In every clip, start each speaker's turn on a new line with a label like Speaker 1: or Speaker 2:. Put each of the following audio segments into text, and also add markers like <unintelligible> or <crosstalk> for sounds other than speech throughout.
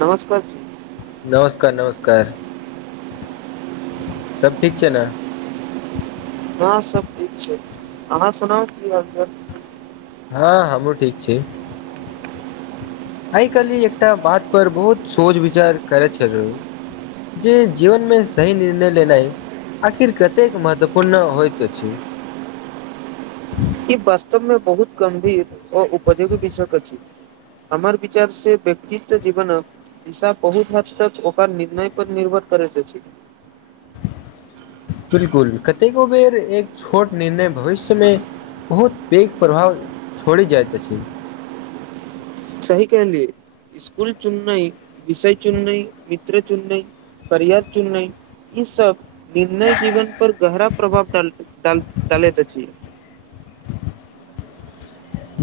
Speaker 1: नमस्कार।
Speaker 2: नमस्का नमस्कार सब ठीक छैय ने।
Speaker 1: हाँ सब ठीक छैय अहाँ सुनाउ कि हालचाल।
Speaker 2: हाँ हमहुँ ठीक छी। आइ कलि एकटा बात पर बहुत सोच विचार करे छलु। जे जीवन मे सही निर्णय लेनाइ। आखिर कतेक महत्वपूर्ण होइत अछि।
Speaker 1: इ वास्तव मे बहुत गंभीर आ उपधी विषयक अछि। हमर विचार से व्कक्तित्व जीवनक दिशा बहुत हद तक ओकर निर्णय पर निर्भर करै अछि।
Speaker 2: बिलकुल कतेको बेर एक छोट निर्णय भबिष्यमे बहुत पैघ प्रभाव छोड़े जाइत अछि।
Speaker 1: सही कहलिए। स्कूल चुन्नै, विषय चुन्नै, मित्र चुन्नै, करियर चुन्नै इ सब निर्णय जीबन पर गहरा प्रभाव डा डाल डालैत अछि।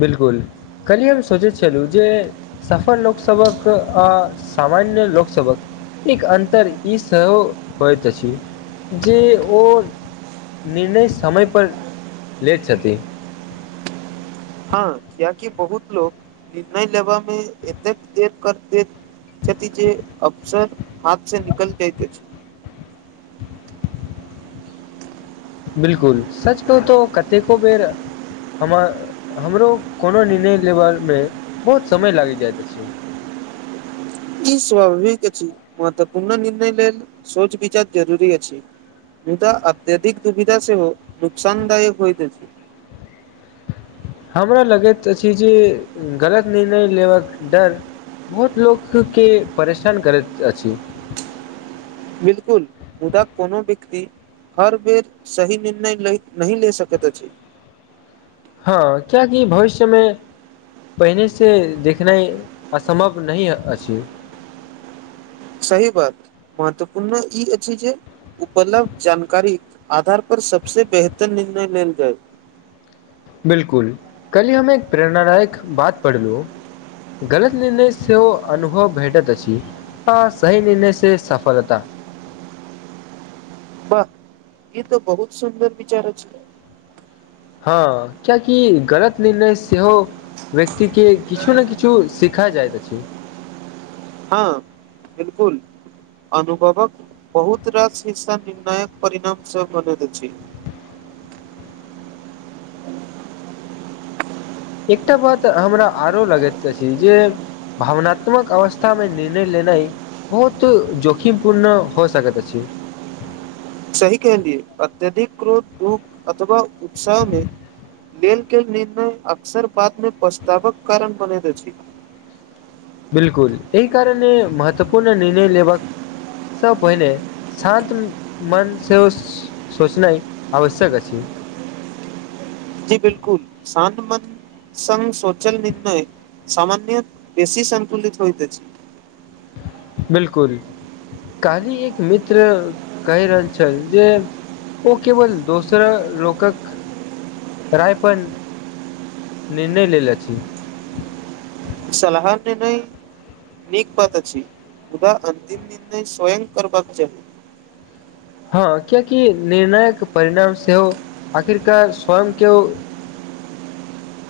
Speaker 2: बिलकुल कलि हम सोचै छलौ जे सफल लोकसबक आ सामान्य लोकसबक एक अन्तर इ सेहो होइत अछि जे ओ निर्णय समयपर लेैथ छथिन।
Speaker 1: हाँ कियाकि बहुत लोक निर्णय लेबा मे एतेक देर कर देत। छथि जे अपसर हाथ से निकल जाइत अछि।
Speaker 2: बिलकुल सचकहु त कतेको बेर हमर हमरो कोनो निर्णय लेबऽमे बहुत समय लागि जाइत अछि।
Speaker 1: ई स्वाभाविक अछि महत्वपूर्ण निर्णय लेल सोच विचार जरूरी अछि। मुदा अत्यधिक दुविधा सेहो नुकसानदायक होइत अछि।
Speaker 2: हमरा लगैत अछि जे गलत निर्णय लेबाक डर बहुत लोकके परेशान करैत अछि।
Speaker 1: बिलकुल मुदा कोनो व्यक्ति हर बेर सही निर्णय नहि ले सकैत अछि।
Speaker 2: हँ कियाकि भविष्यमे पहिनेसँ देखनाइ असम्भव नहि अछि।
Speaker 1: सही बात महत्वपूर्ण ई अछि जे उपलब्ध जानकारी आधार पर सबसे बेहतर निर्णय लेल जाय।
Speaker 2: बिलकुल, काल्हि हम एक प्रेरणादायक बात पढ़लहुं गलत निर्णय सेहो अनुभव भेटैत अछि। आ सही निर्णय से सफलता।
Speaker 1: वाह ई तऽ बहुत सुन्दर विचार अछि।
Speaker 2: हँ कियकि गलत निर्णय सेहो व्यक्ति के किछु ने किछु सिखा जाइत अछि।
Speaker 1: हँ बिलकुल। अनुभवक बहुत रास हिस्सा निर्णायक परिणाम से बनैत अछि।
Speaker 2: एकटा बात हमरा आरो लगैत अछि जे भावनात्मक अवस्था मे निर्णय लेनाइ बहुत जोखिमपूर्ण हो सकैत अछि।
Speaker 1: सही कहलियै, अत्यधिक क्रोध, दुःख अथवा उत्साह मे लेल गेल निर्णय अक्सर बात मे पछतावक कारण बनेैत अछि।
Speaker 2: बिलकुल, एहि कारणे महत्वपूर्ण निर्णय लेबाक सँ पहिने शान्त मनसँ सोचनाइ आवश्यक अछि।
Speaker 1: जी बिलकुल शान्त मन संग सोचल निर्णय सामान्यक बेसी संतुलित होइत अछि।
Speaker 2: बिलकुल, काल्हि एक मित्र कहि रहल छल जे ओ केवल दोसर लोकक राय पर निर्णय लेल अछि।
Speaker 1: सलाह केनाइ नीक बात अछि मुदा अन्तिम निर्णय स्वयं करबाक चाही।
Speaker 2: हँ कियाकि निर्णायक परिणाम सेहो आखिरकार स्वयं के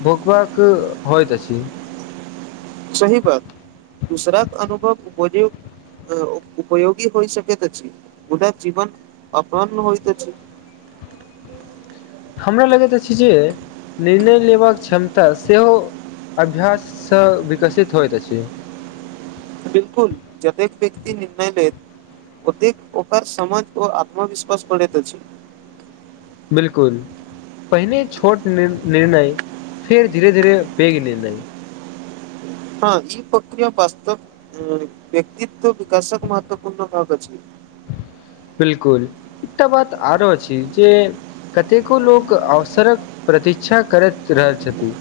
Speaker 2: भोगबाक होयत अछि।
Speaker 1: सही बात। दोसराक अनुभव उपज उपयोगी होइ सकैत अछि, मुदा जीवन अपन होइत अछि।
Speaker 2: हमरा लगैत अछि जे निर्णय लेबाक क्षमता सेहो अभ्याससँ विकसित होइत अछि।
Speaker 1: बिल्कुल जतेक व्यक्ति निर्णय लेत ओतेक ओकर समझ ओ आत्मविश्वास बढ़ैत अछि।
Speaker 2: बिलकुल। पहिने छोट निर्णय, फेर धीरे धीरे पैघ निर्णय।
Speaker 1: हँ ई प्रक्रिया वास्तव मे व्यक्तित्व विकासक महत्वपूर्ण भाग अछि।
Speaker 2: बिलकुल एकटा बात आरो अछि जे कतेको लोक अवसरक प्रतीक्षा करैत रहैत छथि।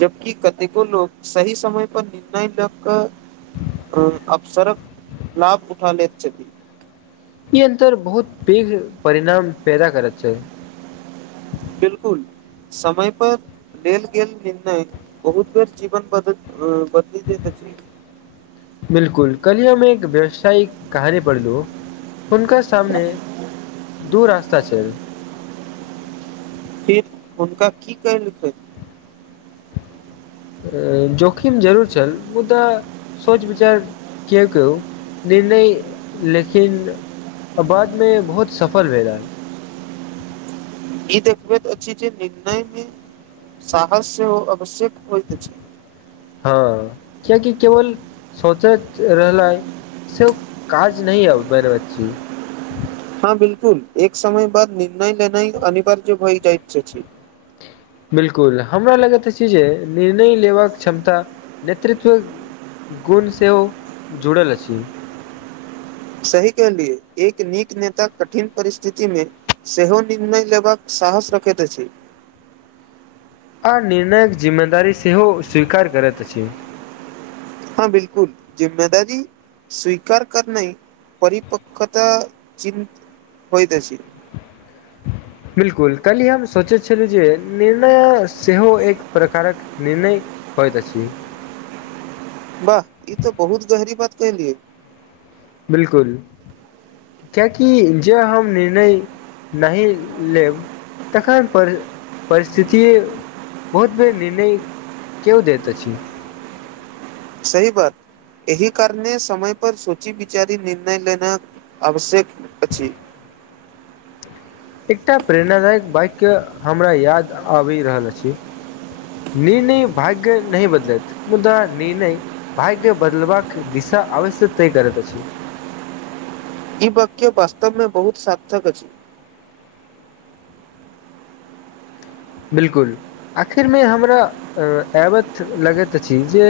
Speaker 1: जबकि कतेको लोक सही समय पर निर्णय लए कऽ अ अवसरक लाभ उठा लैत छथि।
Speaker 2: ई अंतर बहुत पैघ परिणाम पैदा करैत छै।
Speaker 1: बिलकुल समय पर देलगेल निर्णय भविष्यक जीवन बदल बदली दैत अछि।
Speaker 2: बिलकुल, काल्हि हम एक व्यावसायिक कहानी पढ़लहुं हुनका सामने दू रास्ता छलैन
Speaker 1: फिर हुनका की केलकैन।
Speaker 2: जोखिम जरूर छल मुदा सोच विचार किएकऽ निर्णय लेकिन आ बाद मे बहुत सफल भेलेए।
Speaker 1: ई देखबैत अछि जे निर्णय मे साहस सेहो आवश्यक होइत अछि।
Speaker 2: हँऽ कियेकि केवल सोचैत रहलाइ से ओ काज नै अ बड़ अच्ची।
Speaker 1: हँ बिलकुल एक समय बाद निर्णय लेनाइ अनिवार्य भए जाएत छछी।
Speaker 2: बिलकुल हमरा लगैत अछि जे निर्णय लेबाक क्षमता नेतृत्व गुण सेहो जुड़ल अछि।
Speaker 1: सही कहलियै एक नेक नेता कठिन परिस्थिति मे सेहो निर्णय लेबाक साहस रखैत अछि।
Speaker 2: आ निर्णयक जिम्मेदारी सेहो स्वीकार करत अछि।
Speaker 1: हँ बिलकुल जिम्मेदारी स्वीकार करनाइ परिपक्वता चिन्त होइत अछि।
Speaker 2: बिलकुल कल्हि हम सोचैत छलहुँ जे निर्णय सेहो एक प्रकारक निर्णय होयत अछि।
Speaker 1: बाह ई तऽ बहुत गहरी बात कैहलियै।
Speaker 2: बिलकुल। कियाकि जे हम निर्णय नहि लेब तखन पर -परिस्थिति बहुत बेर निर्णय केयो दैत अछि।
Speaker 1: सही बात। एहि कारणे समय पर सोची विचारी निर्णय लेनाक आवश्यक अछि।
Speaker 2: एकटा प्रेरणादायक बाइक्य हमरा याद आबि रहल अछि। निर्णय भाग्य नहि बदलत मुदा निर्णय भाग्य बदलबाक दिशा अवश्य तय करत अछि।
Speaker 1: इ बाक्य वास्तव मे बहुत सार्थक अछी।
Speaker 2: बिलकुल आखिर मे हमरा अ- एबथ लगत अछि जे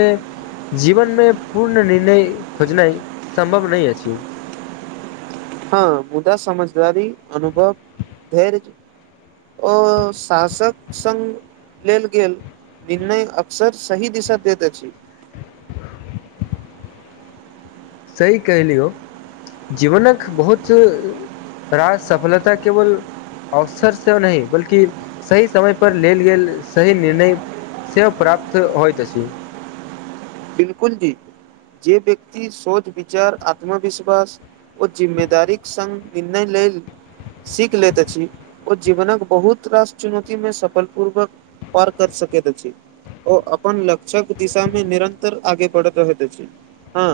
Speaker 2: जीवनमे पूर्ण निर्णय खोजनाइ सम्भव नहि अछि।
Speaker 1: हँ मुदा समझदारी अनुभव धैर्य ओ शासक संग लेल गेल निर्णय अक्सर सही दिशा दैत अछि।
Speaker 2: स सही कहिलियौ जीवनक बहुत रास सफलता केवल अवसर सेहो नहि बल्कि सही समय पर लेल गेल सही निर्णय से प्राप्त होइत अछि।
Speaker 1: बिलकुल जी जे व्यक्ति सोच विचार आत्मविश्वास ओ जिम्मेदारीक संग निर्णय लेल सीख लैत अछि ओ जीवनक बहुत रास चुनौती मे सफल पूर्वक पार कर सकैत अछि ओ अपन लक्षक दिशा मे निरन् तर आगे बढ़त रहैत अछि। हॅं।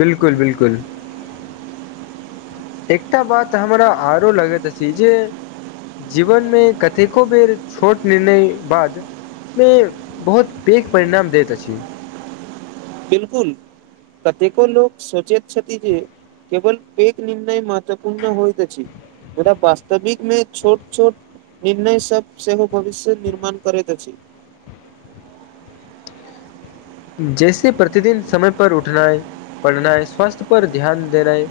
Speaker 2: बिलकुल, बिलकुल। एकटा बात हमरा आरो लगैत अछि जे जीवन मे कतेको बेर छोट निर्णय बाद मे बहुत पैघ परिणाम दैत अछि।
Speaker 1: बिलकुल कतेको लोक सोचैत छथिन जे केवल एक निन्य महत्वपूर्ण होइत अछि। थोरा वास्तविक मे छोट -छोट निर्णय सब सेहो भविष्य निर्माण करैत अछि।
Speaker 2: जैसे प्रतिदिन समय पर उठनाइ, पढ़नाइ, स्वास्थ्य पर ध्यान देनाइ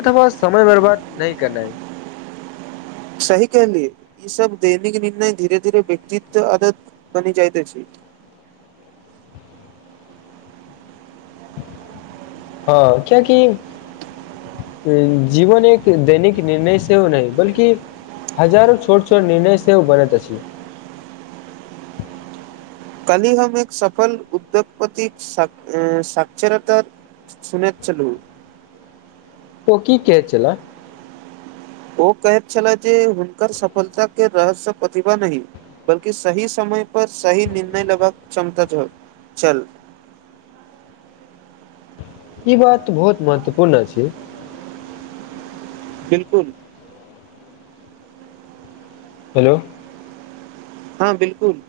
Speaker 2: अथवा समय बर्बाद नइ केनाई
Speaker 1: सही कहलिये ई सब दैनिक निर्णय धीरे - धीरे व्यक्तित्व आदत बनि जाइते अछि।
Speaker 2: हँ क्यकि जीवन एक दैनिक निर्णय सेहो नइ अइ बल्कि हजारो छोट - छोट निर्णय सेहो बनैत अछि
Speaker 1: कलिहमे एक सफल उद्योगपति स्षरत। <unintelligible> सुनैत चलू
Speaker 2: ओ की कहै छला
Speaker 1: ओ कहैत छले जे हुनकर सफलताके रहस्यसँ प्रतिभा नहि। बल्कि सही समय पर सही निर्णय लेबाक क्षमता छ हो चल
Speaker 2: ई बात बहुत महत्वपूर्ण अछि।
Speaker 1: बिलकुल
Speaker 2: हेलो
Speaker 1: हँ बिलकुल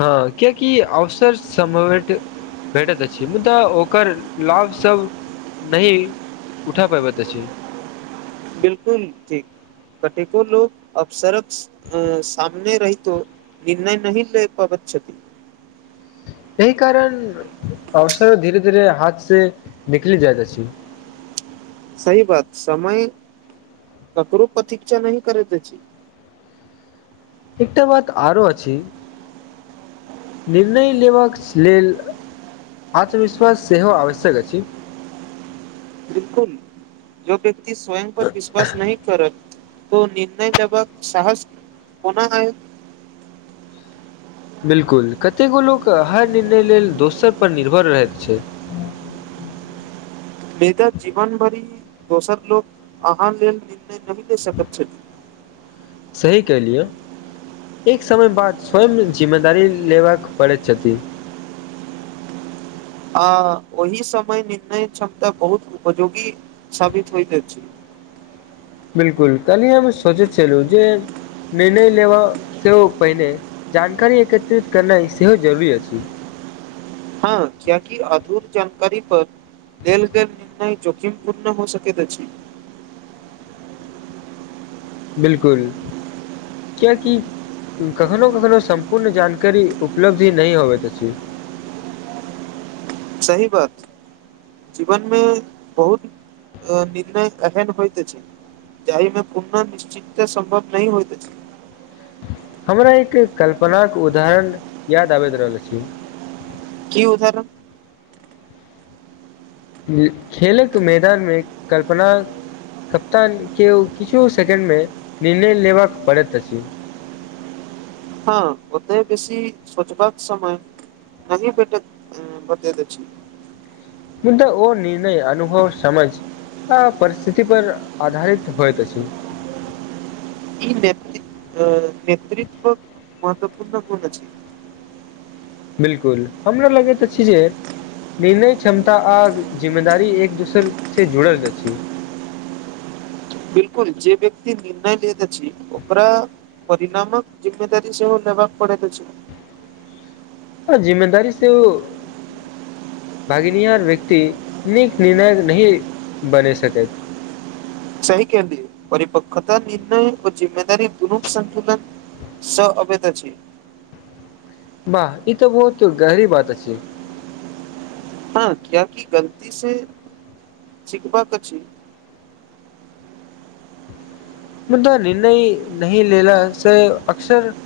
Speaker 2: हँ कियकि अवसर सम्भवित भेटैत अछि, मुदा ओकर लाभसभ नहि उठा पयबै अछि
Speaker 1: बिलकुल ठीक कतेको लोको अब सर्क अ सामने रहितो निर्णय नही लै पाबत छथि।
Speaker 2: एहि कारण अवसरो धीरे - धीरे हाथ से निकली जाइत जा अछी।
Speaker 1: सही बात समय ककरो प्रतीक्षा नहि करैत अछि।
Speaker 2: एकटा बात आरो अछी निर्णय लेबाक लेल आत्मविश्वास सेहो आवश्यक अछि।
Speaker 1: बिलकुल जो व्यक्ति स्वयं पर विश्वास नहि करत तो निर्णय लेभक साहस कोना अइ
Speaker 2: बिलकुल कतेको लोक हर निर्णय लेल दोसरपर निर्भर रहैत छै।
Speaker 1: बेदा जीवन भरि दोसर लोक अहाँ लेल निर्य नहि ले सकैत छथि
Speaker 2: सही कलियौ एक समय बाद स्वयं जिम्मेदारी लेबऽ पड़ैत छथि
Speaker 1: आ ओहि समय निर्णय क्षमता बहुत उपयोगी साबित होइत अइछ।
Speaker 2: बिलकुल कल्हि हम सोच छलहु जे निर्णय लेबऽ सेहो पहिने जानकारी एकत्रित करनाइ सेहो जरूरी अछि
Speaker 1: हँ क्या की अधूर जानकारी पर देल गेल निर्णय जोखिम पूर्ण हो सकैत अछि
Speaker 2: बिलकुल क्य की कखनो - कखनो सम्पूर्ण जानकारी उपलब्धी नहि होबैत अछि
Speaker 1: सही बात जीवन मे बहुत अ निर्णय एहन होइत अछि। जाहि में पुनः निश्चितत सम्भव नहि होइत अछि
Speaker 2: हमरा एक कल्पनाक उदाहरण याद आबैत रहल अछि।
Speaker 1: की उदाहरण
Speaker 2: खेलक मैदा मे कल्पना- - कप्तान के किछु सेकेंड मे निर्णय लेबाक पड़ैत अछि।
Speaker 1: हँ ओते बेसी सचबाक समय - - कन पट <unintelligible>
Speaker 2: मु तऽ ओ निर्णय अनुभव समझ- - आ परिस्थिति पर आधारित होइ त अछी।
Speaker 1: ई नेतृत्व -नेतृत्व महत्वपूर्ण कोन अछी।
Speaker 2: बिलकुल हमरा लगैत अछी जे- - निर्णय क्षमता आ जिम्मेदारी एक दोसर से जुड़ल रहै अछी।
Speaker 1: बिलकुल जे व्यक्ति निर्णय लैत अछी ओकरा- - परीरणामक जिम्ममेदारी सेहो लेबाक पड़े त अछी।
Speaker 2: आ जिम्मेदारी से ओ- - भागनिहार व्यक्ति नीक निर्णय नहि बनि सकैत।
Speaker 1: सही केलियै परिपकता निर्णय व जिम्मेदारी दुनु संन्तुलन। स अबे अछी।
Speaker 2: बाह ई तऽ बहुत गहरी बात अछि।
Speaker 1: हँ किय कि गलती से छिकबाक अछि।
Speaker 2: मुद्दा निर्णय नहि ले ल स अक्सर- -